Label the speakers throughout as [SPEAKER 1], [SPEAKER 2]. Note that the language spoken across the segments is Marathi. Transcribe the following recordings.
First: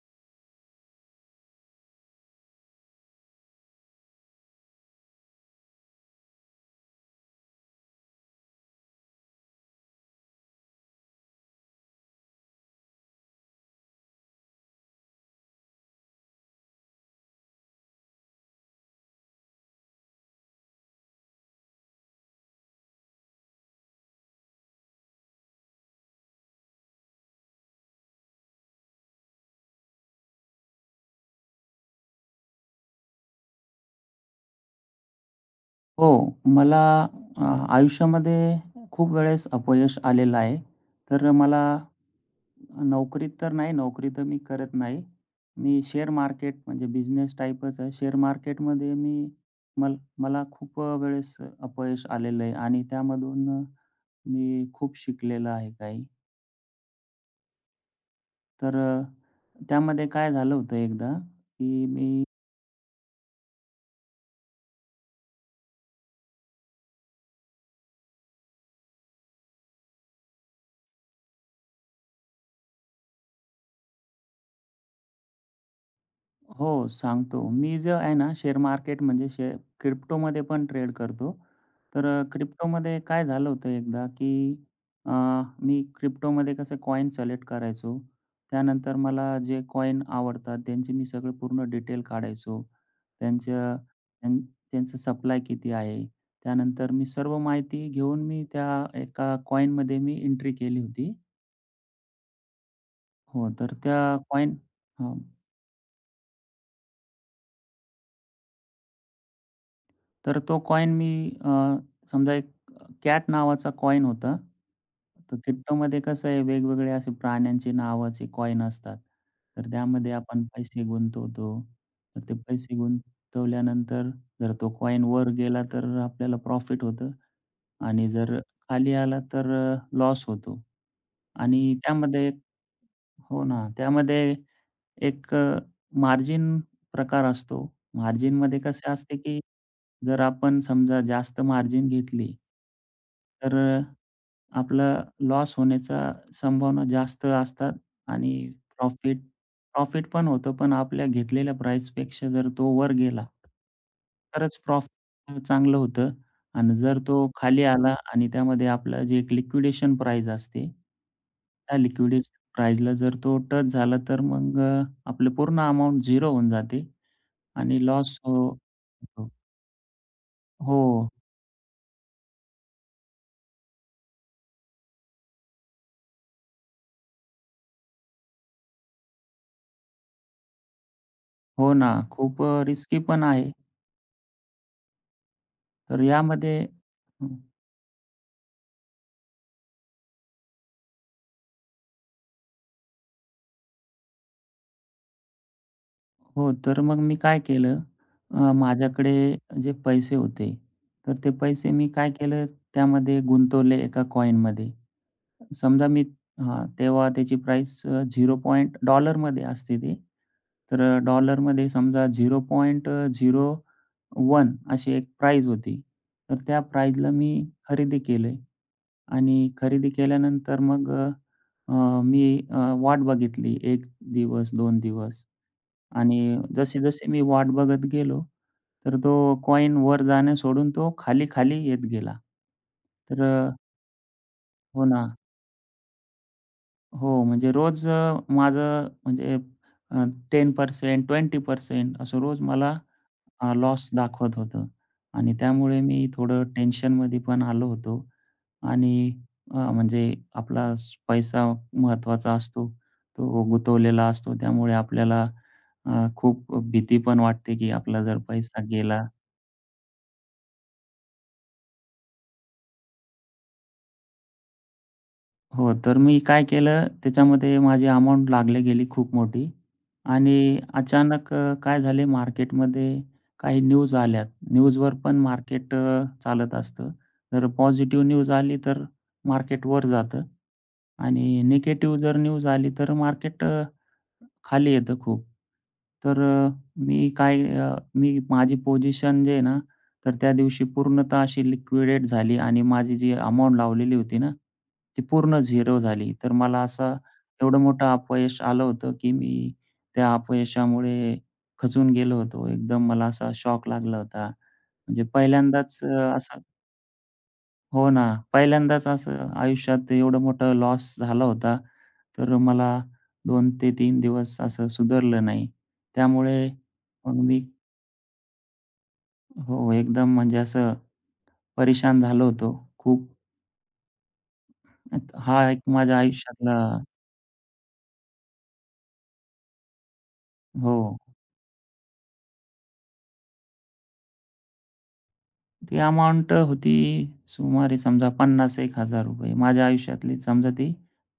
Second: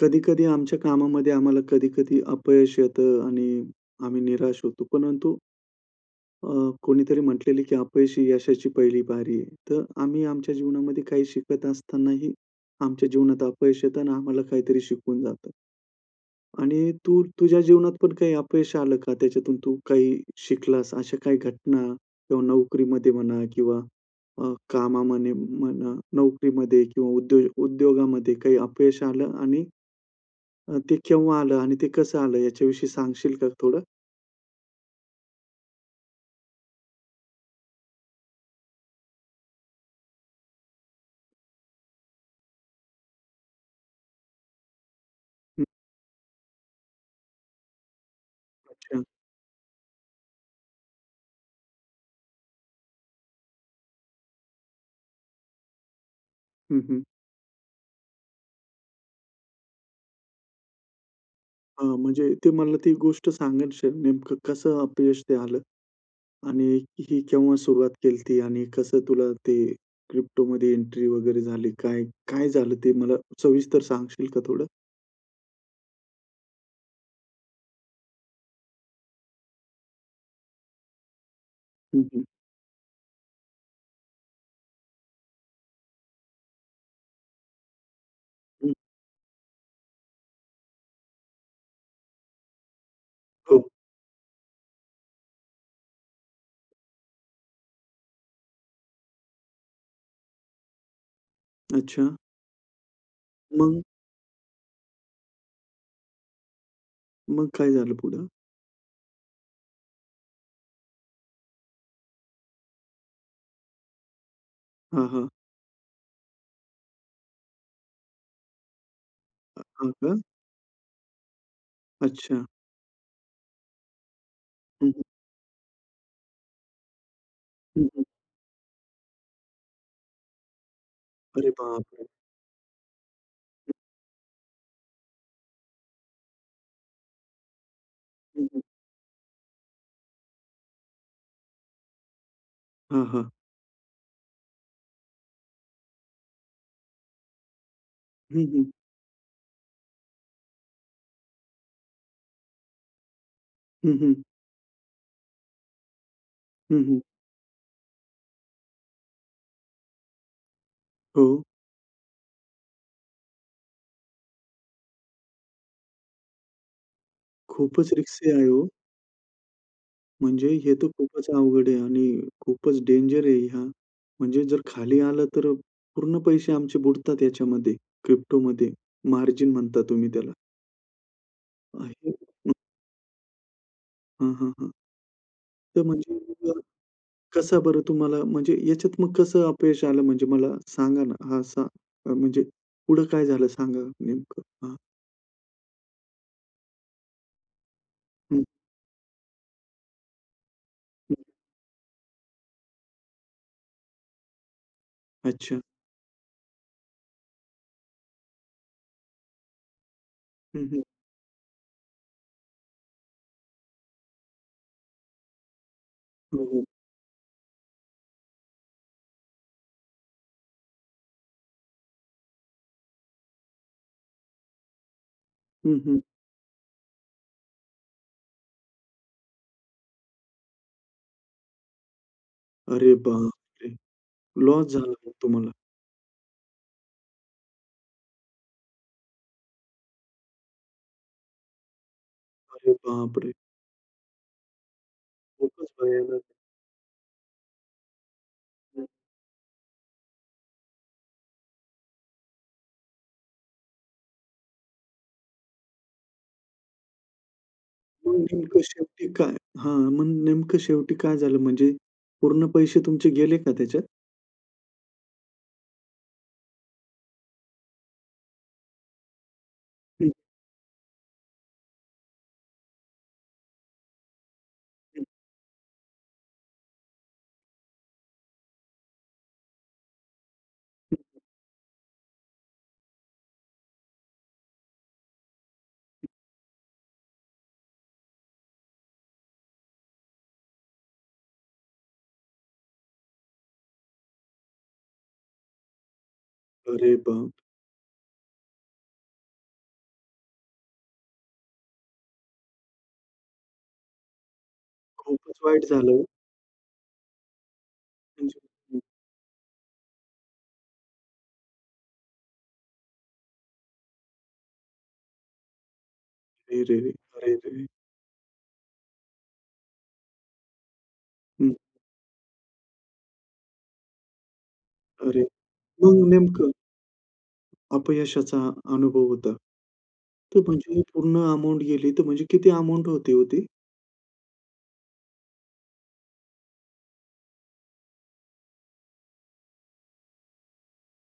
[SPEAKER 1] कधी-कधी आमच्या कामामध्ये आम्हाला कधी-कधी अपयश येतं आणि आम्ही निराश होतो. परंतु अ, कोणीतरी म्हटलेलंय की अपयशी यशाची पहिली पायरी आहे. तर आम्ही आमच्या जीवनामध्ये काही शिकत असतानाही आमच्या जीवनात अपयश येतं आणि आम्हाला काहीतरी शिकवून जातं. आणि तू तुझ्या जीवनात पण काही अपयश आलं का? त्याच्यातून तू काही शिकलास. अशा काही घटना किंवा नोकरीमध्ये म्हणा किंवा अ, कामामध्ये म्हणा, नोकरीमध्ये किंवा उद्योग उद्योगामध्ये काही अपयश आलं आणि अ, ते केव्हा आलं? आणि ते कसं आलं? याच्याविषयी सांगशील का थोडं?
[SPEAKER 2] हो मला अ, आयुष्यामध्ये खूप वेळेस अपयश आलेलं आहे. तर मला नोकरीत तर नाही, नोकरी तर मी करत नाही.
[SPEAKER 1] हं.
[SPEAKER 2] मी शेअर मार्केट म्हणजे बिझनेस टाईपच आहे. शेअर मार्केट मध्ये
[SPEAKER 1] अच्छा.
[SPEAKER 2] मी मल मला खूप अ, वेळेस अपयश आलेलं आहे आणि त्यामधून मग मी खूप शिकलेलं आहे काही.
[SPEAKER 1] हं, हं.
[SPEAKER 2] तर अ, त्यामध्ये काय झालं होतं एकदा
[SPEAKER 1] अ,
[SPEAKER 2] की मी
[SPEAKER 1] म्हणजे ते मला ती गोष्ट सांगायचे नेमकं कसं अपयश ते आलं? आणि ही केव्हा सुरुवात केलती? आणि कसं तुला ते क्रिप्टोमध्ये एंट्री वगैरे झाली काय? काय झालं? ते मला सविस्तर सांगशील का थोडं?
[SPEAKER 2] हो, सांगतो. मी जे आहे ना शेअर मार्केट म्हणजे शे क्रिप्टोमध्ये पण ट्रेड करतो.
[SPEAKER 1] हं,
[SPEAKER 2] तर
[SPEAKER 1] हं.
[SPEAKER 2] अ, क्रिप्टोमध्ये काय झालं होतं एकदा, की अ, मी क्रिप्टोमध्ये कसं कॉइन सिलेक्ट करायचो.
[SPEAKER 1] हं.
[SPEAKER 2] त्यानंतर मला जे कॉइन आवडतात, त्यांची मी सगळे पूर्ण डिटेल काढायचो.
[SPEAKER 1] हो.
[SPEAKER 2] त्यांचं त्या त्यांचं सप्लाय किती आहे. त्यानंतर मी सर्व माहिती घेऊन मी त्या एका कॉइनमध्ये मी एंट्री केली होती.
[SPEAKER 1] अच्छा.
[SPEAKER 2] हो, तर
[SPEAKER 1] मग?
[SPEAKER 2] त्या कॉइन हं.
[SPEAKER 1] मग, काय झालं पुढं?
[SPEAKER 2] तर तो कॉइन मी अ, समजा एक अ, कॅट नावाचा कॉइन होता.
[SPEAKER 1] हां, हां.
[SPEAKER 2] तर क्रिप्टोमध्ये कसं आहे, वेगवेगळे असे प्राण्यांचे नावाचे कॉइन असतात.
[SPEAKER 1] अ,
[SPEAKER 2] तर
[SPEAKER 1] हां,
[SPEAKER 2] त्यामध्ये
[SPEAKER 1] का?
[SPEAKER 2] आपण पैसे गुंतवतो. तर ते
[SPEAKER 1] अच्छा.
[SPEAKER 2] पैसे गुंतवल्यानंतर जर तो
[SPEAKER 1] हं, हं.
[SPEAKER 2] कॉइन वर गेला, तर अ, आपल्याला प्रॉफिट होतं
[SPEAKER 1] हं, हं.
[SPEAKER 2] आणि जर खाली आला तर अ, लॉस होतो.
[SPEAKER 1] अरे
[SPEAKER 2] आणि
[SPEAKER 1] बापरे!
[SPEAKER 2] त्यामध्ये हो ना. त्यामध्ये एक अ, मार्जिन प्रकार असतो.
[SPEAKER 1] हं,
[SPEAKER 2] मार्जिनमध्ये
[SPEAKER 1] हं.
[SPEAKER 2] कसे असते, की जर आपण समजा जास्त मार्जिन घेतली
[SPEAKER 1] हां, हां.
[SPEAKER 2] तर अ, आपलं लॉस होण्याचा संभावना जास्त असतात. आणि
[SPEAKER 1] हं, हं.
[SPEAKER 2] प्रॉफिट प्रॉफिट पण होतं. पण आपल्या घेतलेल्या प्राईस पेक्षा जर तो वर गेला
[SPEAKER 1] हं, हं.
[SPEAKER 2] तरच प्रॉफिट पण चांगलं होतं आणि
[SPEAKER 1] हं, हं.
[SPEAKER 2] जर तो खाली आला आणि त्यामध्ये आपलं जे एक लिक्विडेशन प्राईस असते.
[SPEAKER 1] हो.
[SPEAKER 2] त्या लिक्विडेशन प्राईसला जर तो टच झाला तर मग अ, आपलं पूर्ण अमाउंट 0 होऊन जाते आणि
[SPEAKER 1] खूपच
[SPEAKER 2] लॉस
[SPEAKER 1] रिस्की आहे
[SPEAKER 2] हो
[SPEAKER 1] हो.
[SPEAKER 2] होतो.
[SPEAKER 1] म्हणजे हे तर
[SPEAKER 2] हो.
[SPEAKER 1] खूपच अवघड आहे आणि खूपच डेंजर आहे हे. म्हणजे जर खाली आलं, तर पूर्ण पैसे आमचे बुडतात याच्यामध्ये. क्रिप्टोमध्ये मार्जिन म्हणता तुम्ही त्याला.
[SPEAKER 2] हो ना. खूप
[SPEAKER 1] [unintelligible]
[SPEAKER 2] अ, रिस्की पण आहे.
[SPEAKER 1] हं, हं, हं. ते
[SPEAKER 2] तर
[SPEAKER 1] म्हणजे
[SPEAKER 2] यामध्ये
[SPEAKER 1] [unintelligible]
[SPEAKER 2] हं.
[SPEAKER 1] कसं बरं तुम्हाला म्हणजे याच्यात मग कसं अपयश आलं म्हणजे मला सांगा ना? हां, सा म्हणजे पुढं काय झालं सांगा नेमकं? हां
[SPEAKER 2] हो तर मग मी काय केलं,
[SPEAKER 1] हं.
[SPEAKER 2] अ, माझ्याकडे जे पैसे होते, तर
[SPEAKER 1] हं.
[SPEAKER 2] ते पैसे मी काय केलं, त्यामध्ये गुंतवले एका कॉइनमध्ये.
[SPEAKER 1] अच्छा.
[SPEAKER 2] समजा, मी हां, तेव्हा त्याची प्राईस झिरो पॉइंट डॉलरमध्ये असते ती.
[SPEAKER 1] हं, हं.
[SPEAKER 2] तर डॉलरमध्ये समजा 0.01 अशी एक प्राईस होती. तर
[SPEAKER 1] हो,
[SPEAKER 2] त्या
[SPEAKER 1] हो.
[SPEAKER 2] प्राईसला मी खरेदी केली आणि खरेदी केल्यानंतर मग अ, मी वाट बघितली 1 दिवस, 2 दिवस
[SPEAKER 1] हं, हं.
[SPEAKER 2] आणि जसे-जसे मी वाट बघत गेलो तर तो कॉइन वर जाणे सोडून तो खाली-खाली येत गेला.
[SPEAKER 1] अरे
[SPEAKER 2] तर
[SPEAKER 1] बाप
[SPEAKER 2] अ
[SPEAKER 1] रे! लॉस
[SPEAKER 2] हो
[SPEAKER 1] झाला का
[SPEAKER 2] ना.
[SPEAKER 1] तुम्हाला.
[SPEAKER 2] हो. म्हणजे रोज अ, माझं म्हणजे अ, 10% 20% असं रोज
[SPEAKER 1] अरे
[SPEAKER 2] मला
[SPEAKER 1] बापरे!
[SPEAKER 2] लॉस दाखवत होतं. आणि
[SPEAKER 1] खूपच
[SPEAKER 2] त्यामुळे मी
[SPEAKER 1] भयानक.
[SPEAKER 2] थोडं टेन्शनमध्ये पण आलो होतो.
[SPEAKER 1] हं.
[SPEAKER 2] आणि अ, म्हणजे आपला पैसा महत्त्वाचा असतो. तो गुंतवलेला असतो त्यामुळे आपल्याला अ, खूप भीती पण वाटते, की आपला
[SPEAKER 1] मग
[SPEAKER 2] जर
[SPEAKER 1] नेमकं
[SPEAKER 2] पैसा गेला.
[SPEAKER 1] शेवटी काय? हां. मग नेमकं शेवटी काय झालं म्हणजे पूर्ण पैसे तुमचे गेले का त्याच्यात?
[SPEAKER 2] हो. तर मी काय केलं, त्याच्यामध्ये माझी अमाउंट लागली गेली खूप मोठी.
[SPEAKER 1] हं.
[SPEAKER 2] आणि अचानक अ, काय झाले मार्केटमध्ये काही न्यूज आल्या. न्यूजवर
[SPEAKER 1] हं.
[SPEAKER 2] पण मार्केट चालत असतं. जर पॉझिटिव्ह न्यूज आली तर मार्केट वर जातं
[SPEAKER 1] हं.
[SPEAKER 2] आणि निगेटीव जर न्यूज आली तर मार्केट अ, खाली येतं खूप.
[SPEAKER 1] हं.
[SPEAKER 2] तर मी काय अ, मी माझी पोझिशन जे आहे ना, तर त्या दिवशी पूर्णतः अशी लिक्विडेट झाली. आणि माझी जी अमाउंट लावलेली होती ना, ती पूर्ण झिरो झाली. तर मला
[SPEAKER 1] अरे
[SPEAKER 2] असं
[SPEAKER 1] बाप!
[SPEAKER 2] एवढं मोठं अपयश आलं होतं, की मी त्या अपयशामुळे खचून गेलो होतो. एकदम मला असा शॉक लागला होता. म्हणजे
[SPEAKER 1] खूपच वाईट
[SPEAKER 2] पहिल्यांदाच
[SPEAKER 1] झालं
[SPEAKER 2] अ,
[SPEAKER 1] हो.
[SPEAKER 2] असा हो ना.
[SPEAKER 1] म्हणजे हं
[SPEAKER 2] पहिल्यांदाच असं आयुष्यात एवढं मोठं लॉस झाला होता. तर मला 2 ते 3 दिवस असं सुधारलं नाही. त्यामुळे
[SPEAKER 1] रे, रे, रे!
[SPEAKER 2] मग
[SPEAKER 1] अरे,
[SPEAKER 2] मी
[SPEAKER 1] रे, रे!
[SPEAKER 2] हो एकदम म्हणजे असं
[SPEAKER 1] हं.
[SPEAKER 2] परेशान झालो होतो. खूप. अत
[SPEAKER 1] अरे!
[SPEAKER 2] हा एक माझ्या
[SPEAKER 1] मग नेमकं
[SPEAKER 2] आयुष्यातला
[SPEAKER 1] अपयशाचा अनुभव होता, तर म्हणजे
[SPEAKER 2] हो.
[SPEAKER 1] पूर्ण अमाउंट गेली तर म्हणजे किती अमाउंट होती ओ ती?
[SPEAKER 2] ती अमाउंट होती सुमारे समजा पन्नास एक हजार रुपये माझ्या आयुष्यातली समजा ती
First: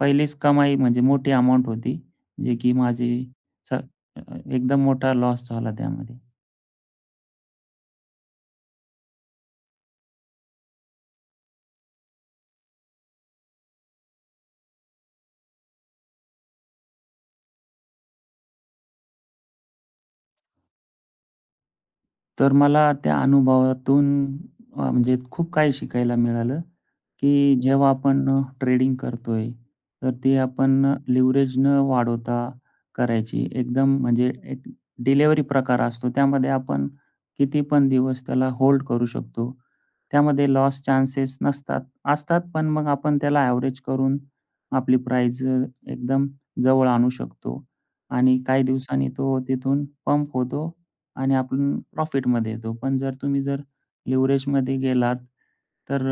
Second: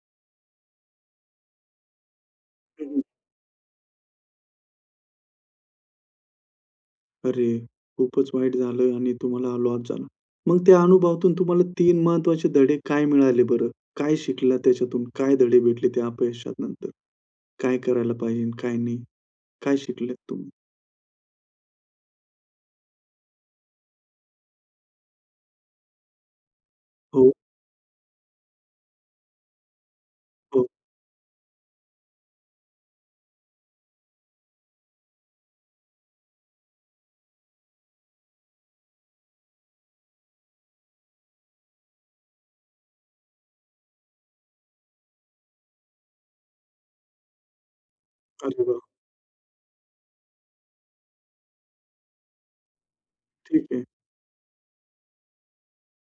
[SPEAKER 2] पहिलीच कमाई म्हणजे मोठी अमाउंट होती. जे की
[SPEAKER 1] हं, हं.
[SPEAKER 2] माझी एकदम मोठा लॉस झाला त्यामध्ये.
[SPEAKER 1] अरे! खूपच वाईट झालं आणि तुम्हाला लॉस झाला. मग त्या अनुभवातून तुम्हाला 3 महत्त्वाचे धडे काय मिळाले बरं? काय शिकला त्याच्यातून? काय धडे भेटले ते अपयशानंतर? काय करायला पाहिजे, काय नाही? काय शिकलेत तुम्ही?
[SPEAKER 2] तर मला त्या अनुभवातून अ, म्हणजे खूप काही शिकायला मिळालं;
[SPEAKER 1] हो.
[SPEAKER 2] की जेव्हा आपण ट्रेडिंग करतोय तर ती
[SPEAKER 1] हो.
[SPEAKER 2] आपण लिव्हरेज न वाढवता करायची. एकदम म्हणजे एक डिलिव्हरी प्रकार असतो त्यामध्ये आपण कितीपण दिवस त्याला होल्ड करू शकतो त्यामध्ये लॉस चान्सेस नसतात. असतात, पण मग आपण त्याला एव्हरेज करून आपली प्राईस एकदम जवळ आणू शकतो. आणि
[SPEAKER 1] अरे
[SPEAKER 2] काही
[SPEAKER 1] वा!
[SPEAKER 2] दिवसांनी तो तिथून पंप होतो आणि आपण प्रॉफिट मध्ये येतो. पण, जर तुम्ही जर
[SPEAKER 1] ठीक आहे.
[SPEAKER 2] लिव्हरेज मध्ये गेलात तर,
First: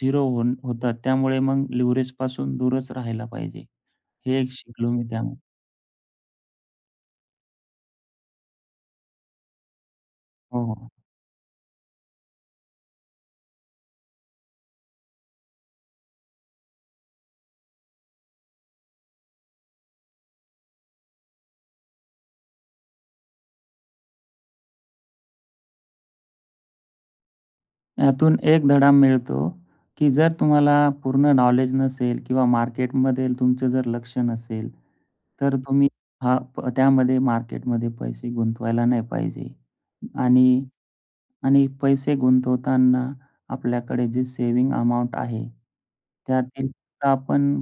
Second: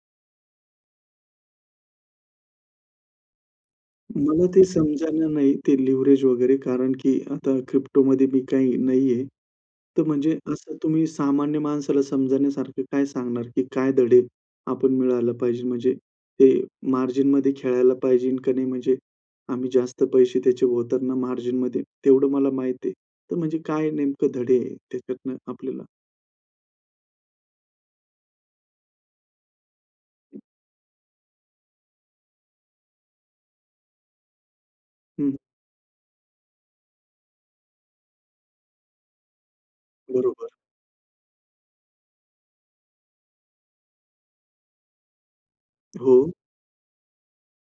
[SPEAKER 2] 0 होवून होतात त्यामुळे मग लिव्हरेजपासून दूरच राहायला पाहिजे. हे
[SPEAKER 1] मला ते
[SPEAKER 2] शिकलो मी
[SPEAKER 1] समजणा
[SPEAKER 2] त्यामुळे.
[SPEAKER 1] नाही ते लिव्हरेज वगैरे कारण की आता Cryptoमध्ये मी काही नाहीये. तर म्हणजे
[SPEAKER 2] हो
[SPEAKER 1] असं
[SPEAKER 2] हो.
[SPEAKER 1] तुम्ही सामान्य माणसाला समजण्यासारखं काय सांगणार की काय धडे आपण मिळायला पाहिजे म्हणजे ते मार्जिनमध्ये खेळायला पाहिजे का नाही? म्हणजे आम्ही जास्त पैसे त्याचे होतात ना मार्जिनमध्ये, तेवढं मला माहिती आहे. तर म्हणजे काय नेमकं धडे आहे त्याच्यातन आपल्याला?
[SPEAKER 2] यातून एक धडा मिळतो, की जर तुम्हाला पूर्ण नॉलेज नसेल किंवा मार्केटमध्ये तुमचं जर लक्ष नसेल,
[SPEAKER 1] हं.
[SPEAKER 2] तर तुम्ही हां, प त्यामध्ये मार्केटमध्ये पैसे गुंतवायला नाही पाहिजे.
[SPEAKER 1] बरोबर.
[SPEAKER 2] आणि आणि पैसे गुंतवताना आपल्याकडे जे सेव्हिंग अमाउंट आहे,
[SPEAKER 1] हो.
[SPEAKER 2] त्यातील तर आपण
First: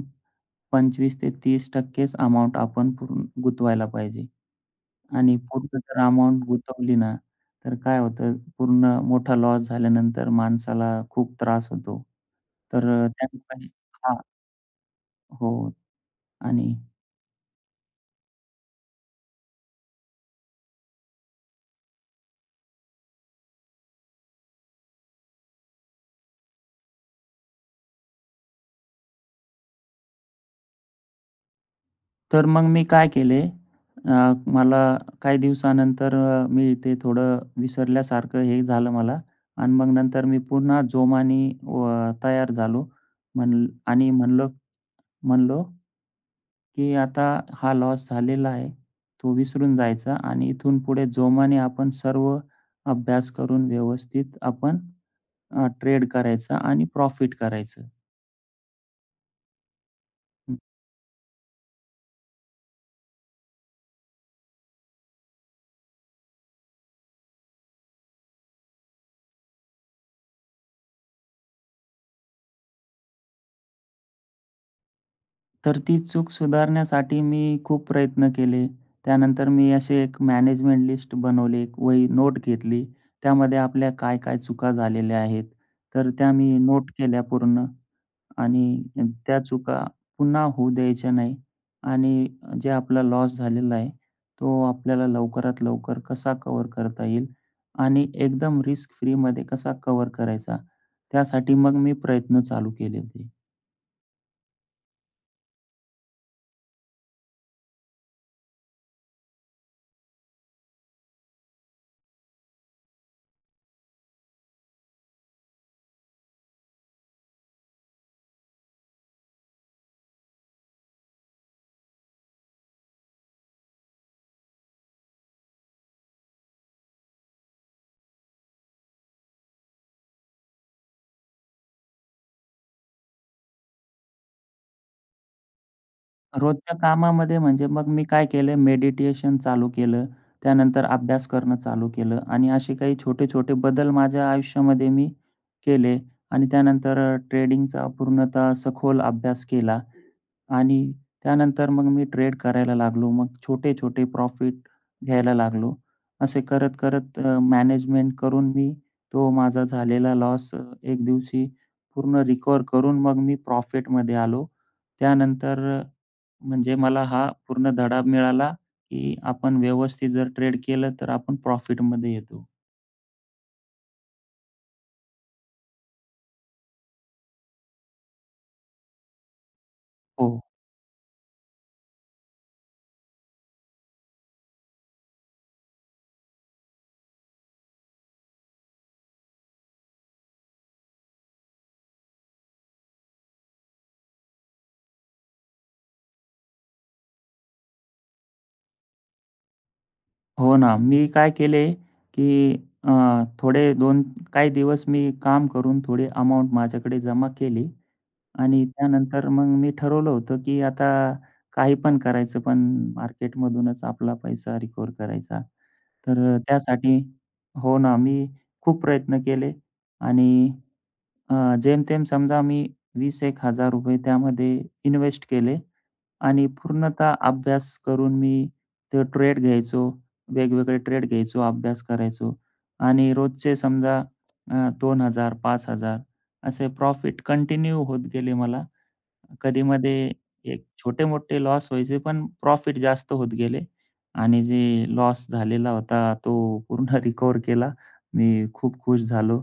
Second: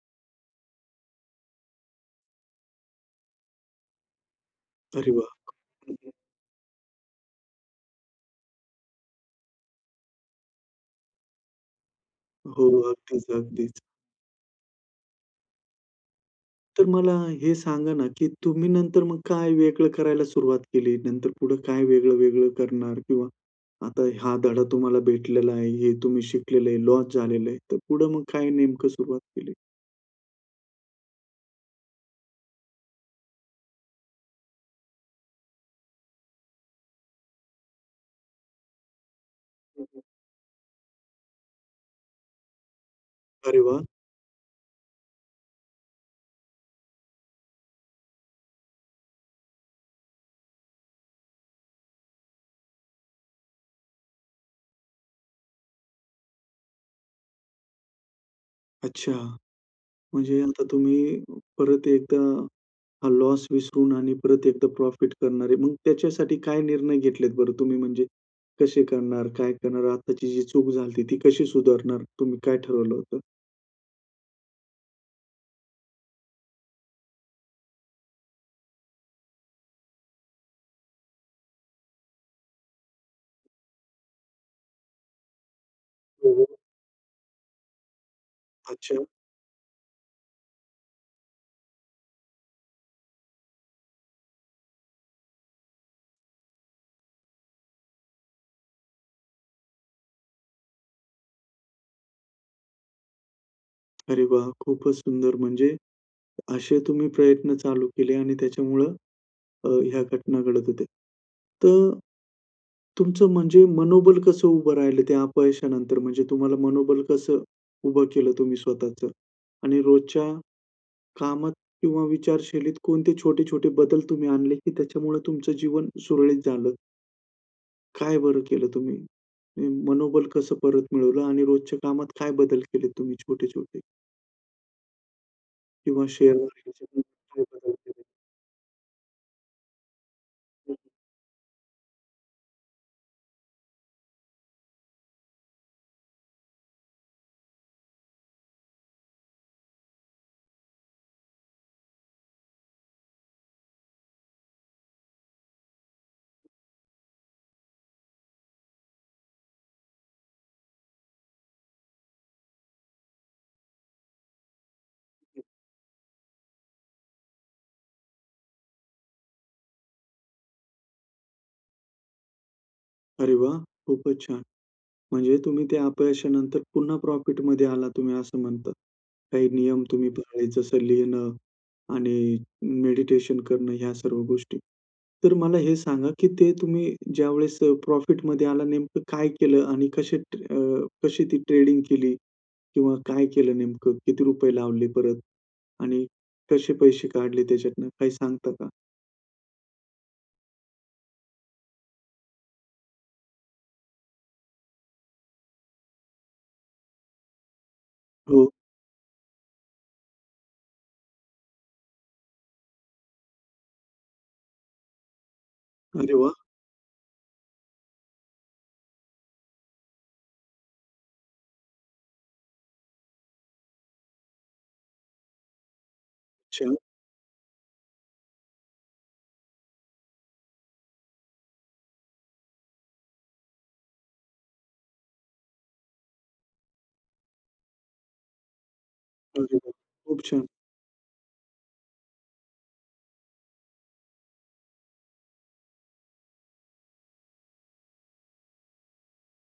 [SPEAKER 2] 25% ते 30%च अमाउंट आपण पूर गुंतवायला पाहिजे.
[SPEAKER 1] अरे, वाह!
[SPEAKER 2] आणि पूर्ण
[SPEAKER 1] ठीक
[SPEAKER 2] जर
[SPEAKER 1] आहे.
[SPEAKER 2] अमाउंट गुंतवली ना, तर काय होतं पूर्ण मोठा लॉस झाल्यानंतर माणसाला खूप त्रास होतो.
[SPEAKER 1] हो, हो.
[SPEAKER 2] तर
[SPEAKER 1] अगदीच,
[SPEAKER 2] त्याठिकाणी
[SPEAKER 1] अगदीच.
[SPEAKER 2] हां. हो. आणि
[SPEAKER 1] तर मला हे सांगा ना, की तुम्ही नंतर मग काय वेगळं करायला सुरुवात केली, नंतर पुढं काय वेगळं-वेगळं करणार? किंवा आता हा धडा तुम्हाला भेटलेला आहे, हे तुम्ही शिकलेलं आहे, लॉस झालेलं आहे, तर पुढं मग काय नेमकं सुरुवात केली?
[SPEAKER 2] तर मग मी काय केले अ, मला काही दिवसानंतर अ, मी ते थोडं विसरल्यासारखं हे झालं मला आणि मग नंतर मी पुन्हा जोमाने व तयार झालो.
[SPEAKER 1] अरे
[SPEAKER 2] म्हण
[SPEAKER 1] वा!
[SPEAKER 2] आणि म्हणालो म्हणालो की आता हा लॉस झालेला आहे. तो विसरून जायचा आणि इथून पुढे जोमाने आपण सर्व अभ्यास करून व्यवस्थित आपण अ, ट्रेड करायचं आणि प्रॉफिट करायचं.
[SPEAKER 1] अच्छा. म्हणजे
[SPEAKER 2] हं.
[SPEAKER 1] आता तुम्ही परत एकदा हा लॉस विसरून आणि परत एकदा प्रॉफिट करणार आहे. मग त्याच्यासाठी काय निर्णय घेतलेत बरं तुम्ही? म्हणजे कसे करणार? काय करणार? आत्ताची जी चूक झाली होती, ती कशी सुधारणार? तुम्ही काय ठरवलं होतं?
[SPEAKER 2] तर ती चूक सुधारण्यासाठी मी खूप प्रयत्न केले. त्यानंतर मी अशी एक मॅनेजमेंट लिस्ट बनवले. एक वही नोट घेतली. त्यामध्ये आपल्या काय-काय चुका झालेल्या आहेत, तर त्या
[SPEAKER 1] हो,
[SPEAKER 2] मी
[SPEAKER 1] हो.
[SPEAKER 2] नोट केल्या पूर्ण आणि
[SPEAKER 1] अच्छा.
[SPEAKER 2] त्या चुका पुन्हा होऊ द्यायच्या नाही. आणि अ, जे आपलं लॉस झालेला आहे, तो आपल्याला लवकरात लवकर कसा कव्हर करता येईल आणि एकदम रिस्क फ्रीमध्ये कसा कव्हर करायचा, त्यासाठी मग मी प्रयत्न चालू केले होते.
[SPEAKER 1] अरे वाह! खूपच सुंदर म्हणजे असे तुम्ही प्रयत्न चालू केले आणि त्याच्यामुळं अ, ह्या घटना घडत होत्या. तर तुमचं म्हणजे मनोबल कसं उभं राहिलं त्या अपयशानंतर म्हणजे तुम्हाला मनोबल कसं उभं केलं तुम्ही स्वतःचं? आणि रोजच्या कामात किंवा विचारशैलीत कोणते छोटे-छोटे बदल तुम्ही आणले की त्याच्यामुळे तुमचं जीवन सुरळीत झालं? काय बरं केलं तुम्ही? मनोबल कसं परत मिळवलं आणि रोजच्या कामात काय बदल केलेत तुम्ही, छोटे-छोटे? किंवा शेअर
[SPEAKER 2] रोजच्या कामामध्ये म्हणजे मग
[SPEAKER 1] [unintelligible]
[SPEAKER 2] मी काय केले, मेडिटेशन चालू केलं, त्यानंतर
[SPEAKER 1] [unintelligible]
[SPEAKER 2] अभ्यास करणं चालू केलं. आणि असे काही छोटे-छोटे बदल माझ्या आयुष्यामध्ये मी केले आणि त्यानंतर ट्रेडिंगचा पूर्णतः सखोल अभ्यास केला. आणि त्यानंतर मग मी ट्रेड करायला लागलो. मग छोटे-छोटे प्रॉफिट घ्यायला लागलो. असे करत, करत अ, मॅनेजमेंट करून मी तो माझा झालेला लॉस अ, एक दिवशी पूर्ण रिकव्हर करून मग मी प्रॉफिटमध्ये आलो. त्यानंतर अ, म्हणजे मला हा पूर्ण धडा मिळाला, की आपण व्यवस्थित जर ट्रेड केलं, तर आपण प्रॉफिटमध्ये येतो.
[SPEAKER 1] अरे वाह! खूपच छान. म्हणजे तुम्ही ते अपयशानंतर पुन्हा प्रॉफिटमध्ये आलात तुम्ही असं म्हणता. काही नियम तुम्ही
[SPEAKER 2] हो.
[SPEAKER 1] पाळले, जसं लिहिणं आणि मेडिटेशन करणं या सर्व गोष्टी. तर मला हे सांगा, की ते तुम्ही ज्यावेळेस अ, प्रॉफिटमध्ये आला नेमकं काय केलं आणि कसे अ, कशी ती ट्रेडिंग केली किंवा काय केलं नेमकं किती रुपये लावले परत आणि कसे पैसे काढले त्याच्यातनं काही सांगता का?
[SPEAKER 2] हो ना. मी काय केले? की अ, थोडे 2 काही दिवस मी काम करून थोडी अमाउंट माझ्याकडे जमा केली.
[SPEAKER 1] हो.
[SPEAKER 2] आणि त्यानंतर मग मी ठरवलं होतं की आता काही पण करायचं. पण मार्केटमधूनच आपला पैसा रिकव्हर करायचा.
[SPEAKER 1] अरे
[SPEAKER 2] तर
[SPEAKER 1] वाह!
[SPEAKER 2] अ, त्यासाठी हो ना. मी खूप प्रयत्न केले. आणि अ, जेमतेम समजा मी वीस एक हजार रुपये त्यामध्ये इन्वेस्ट केले. आणि
[SPEAKER 1] छान.
[SPEAKER 2] पूर्णतः अभ्यास करून मी ते ट्रेड घ्यायचो, वेगवेगळे ट्रेड घ्यायचो, अभ्यास करायचो आणि रोजचे समजा अ, 2000-5000 असे प्रॉफिट कंटिन्यू होत गेले मला.
[SPEAKER 1] बरोबर,
[SPEAKER 2] कधीमध्ये
[SPEAKER 1] खूप छान.
[SPEAKER 2] एक छोटे-मोठे लॉस व्हायचे. पण प्रॉफिट जास्त होत गेले. आणि जे लॉस झालेला होता. तो पूर्ण रिकव्हर केला. मी खूप खुश झालो.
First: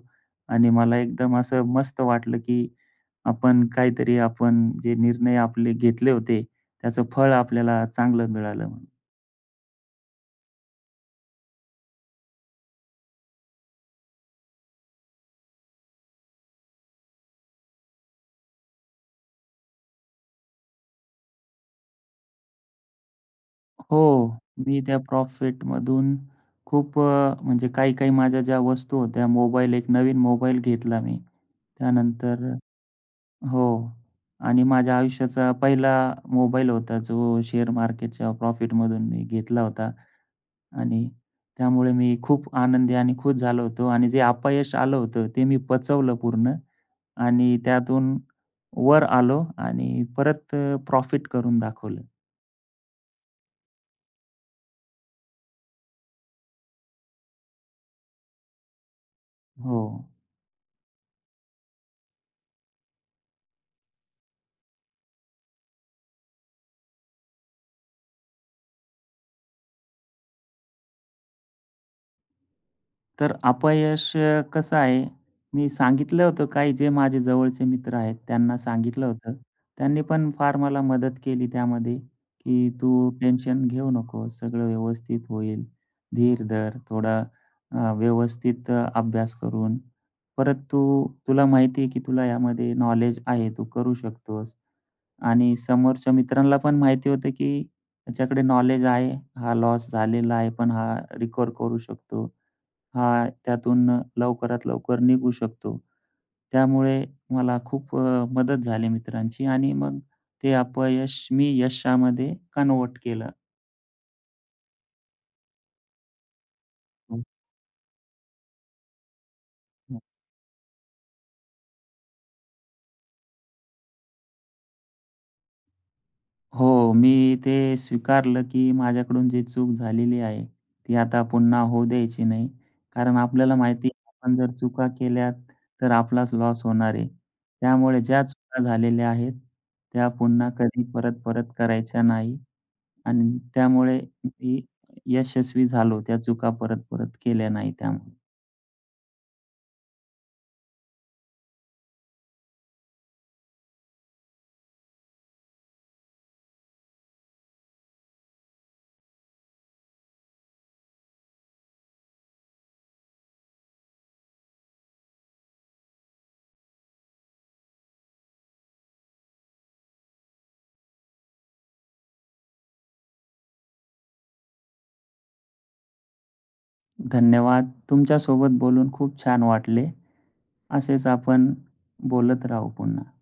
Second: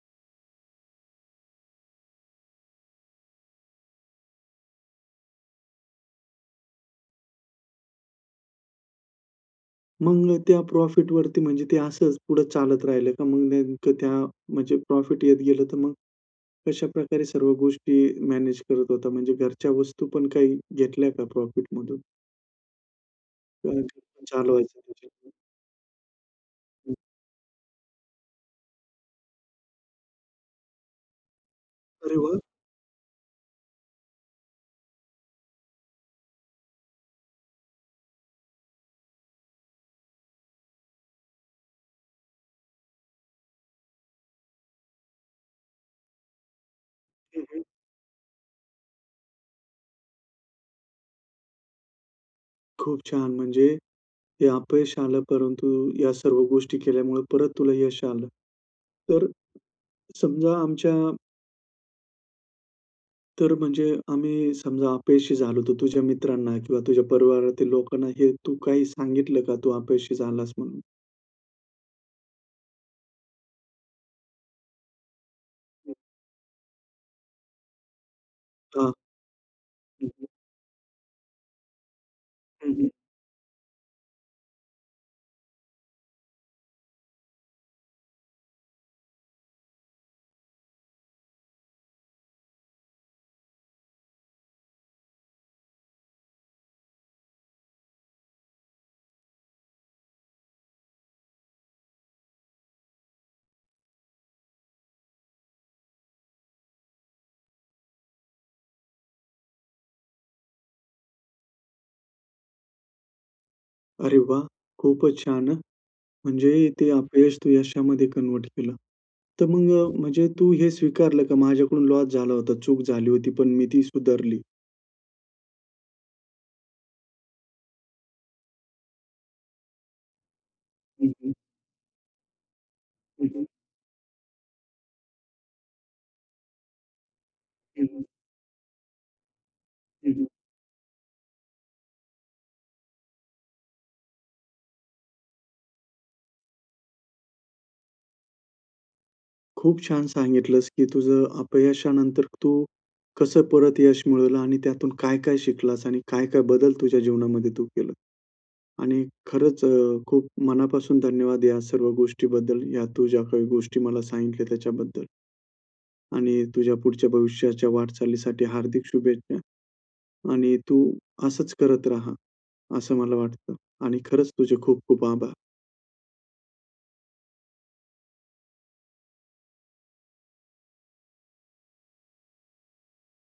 [SPEAKER 2] आणि मला एकदम असं मस्त वाटलं की आपण काहीतरी आपण जे निर्णय आपले घेतले होते. त्याचं फळ आपल्याला चांगलं मिळालं म्हणून.
[SPEAKER 1] मग न त्या प्रॉफिटवरती म्हणजे ते असंच पुढे चालत राहिलं का? मग नेमकं त्या म्हणजे प्रॉफिट येत गेलं. तर मग कशाप्रकारे सर्व गोष्टी मॅनेज करत होता. म्हणजे घरच्या वस्तू पण काही घेतल्या का प्रॉफिटमधून? हं,
[SPEAKER 2] हो,
[SPEAKER 1] चालवायचं
[SPEAKER 2] मी त्या
[SPEAKER 1] त्याच्यांतनं.
[SPEAKER 2] प्रॉफिटमधून
[SPEAKER 1] हं.
[SPEAKER 2] खूप अ, म्हणजे काही-काही माझ्या ज्या वस्तू होत्या, मोबाईल एक नवीन मोबाईल घेतला मी.
[SPEAKER 1] अरे वाह!
[SPEAKER 2] त्यानंतर हो आणि माझ्या आयुष्याचा पहिला मोबाईल होता, जो शेअर मार्केटच्या प्रॉफिटमधून मी घेतला होता. आणि त्यामुळे मी खूप आनंदी आणि खुश झालो होतो आणि जे अपयश आलं होतं ते मी पचवलं पूर्ण
[SPEAKER 1] हं,
[SPEAKER 2] आणि
[SPEAKER 1] हं.
[SPEAKER 2] त्यातून वर आलो आणि परत प्रॉफिट करून दाखवलं.
[SPEAKER 1] खूप छान. म्हणजे हे अपयश आलं, परंतु या सर्व गोष्टी केल्यामुळे परत तुला यश आलं. तर अ,
[SPEAKER 2] हो.
[SPEAKER 1] समजा आमच्या तर म्हणजे आम्ही समजा अपयशी झालो होतो. तुझ्या मित्रांना किंवा तुझ्या परिवारातील लोकांना हे तू काही सांगितलं का, तू अपयशी झालास म्हणून?
[SPEAKER 2] तर अपयश कसं आहे, मी
[SPEAKER 1] हं.
[SPEAKER 2] सांगितलं होतं काही जे माझे जवळचे मित्र आहेत त्यांना
[SPEAKER 1] हां.
[SPEAKER 2] सांगितलं होतं. त्यांनी
[SPEAKER 1] हं, हं.
[SPEAKER 2] पण फार मला मदत केली त्यामध्ये, की
[SPEAKER 1] हं, हं.
[SPEAKER 2] तू टेन्शन घेऊ नकोस. सगळं व्यवस्थित होईल. धीर धर थोडा, अ, व्यवस्थित अभ्यास करून परत तू तुला माहिती आहे, की तुला यामध्ये नॉलेज आहे. तू करू शकतोस आणि समोरच्या मित्रांना पण माहिती होतं, की ह्याच्याकडे नॉलेज आहे. हा लॉस झालेला आहे पण हा रिकव्हर करू शकतो. हा त्यातून लवकरात लवकर निघू शकतो. त्यामुळे मला खूप अ, मदत झाली मित्रांची आणि मग ते अपयश मी यशामध्ये कन्व्हर्ट केलं.
[SPEAKER 1] अरे वाह! खूपच छान हं. म्हणजे ते
[SPEAKER 2] हं.
[SPEAKER 1] अपयश तू यशामध्ये कन्व्हर्ट केलं. तर मग अ,
[SPEAKER 2] हं.
[SPEAKER 1] म्हणजे तू हे स्वीकारलं का माझ्याकडून लॉस झाला होता. चूक झाली होती पण मी ती सुधारली.
[SPEAKER 2] हो, मी ते स्वीकारलं की माझ्याकडून जी चूक झालेली आहे. ती
[SPEAKER 1] हं,
[SPEAKER 2] आता
[SPEAKER 1] हं.
[SPEAKER 2] पुन्हा होऊ द्यायची नाही. कारण
[SPEAKER 1] हं, हं.
[SPEAKER 2] आपल्याला माहिती आहे आपण जर चुका केल्या तर आपलाच लॉस होणार आहे.
[SPEAKER 1] हं,
[SPEAKER 2] त्यामुळे
[SPEAKER 1] हं.
[SPEAKER 2] ज्या चुका झालेल्या आहेत, त्या
[SPEAKER 1] हं, हं.
[SPEAKER 2] पुन्हा कधी परत-परत करायच्या नाही अन् त्यामुळे मी यशस्वी झालो त्या चुका परत-परत केल्या नाही त्यामुळे.
[SPEAKER 1] खूप छान सांगितलंस की तुझं अपयशानंतर तू, कसं परत यश मिळवलं आणि त्यातून काय-काय शिकलास आणि काय-काय बदल तुझ्या जीवनामध्ये तू केलं आणि खरंच अ, खूप मनापासून धन्यवाद या सर्व गोष्टीबद्दल या तू ज्या काही गोष्टी मला सांगितल्या त्याच्याबद्दल. आणि तुझ्या पुढच्या भविष्याच्या वाटचालीसाठी हार्दिक शुभेच्छा आणि तू असंच करत रहा, असं मला वाटतं आणि खरंच तुझे खूप-खूप आभार.
[SPEAKER 2] धन्यवाद! तुमच्यासोबत बोलून खूप छान वाटले. असेच आपण बोलत राहू पुन्हा.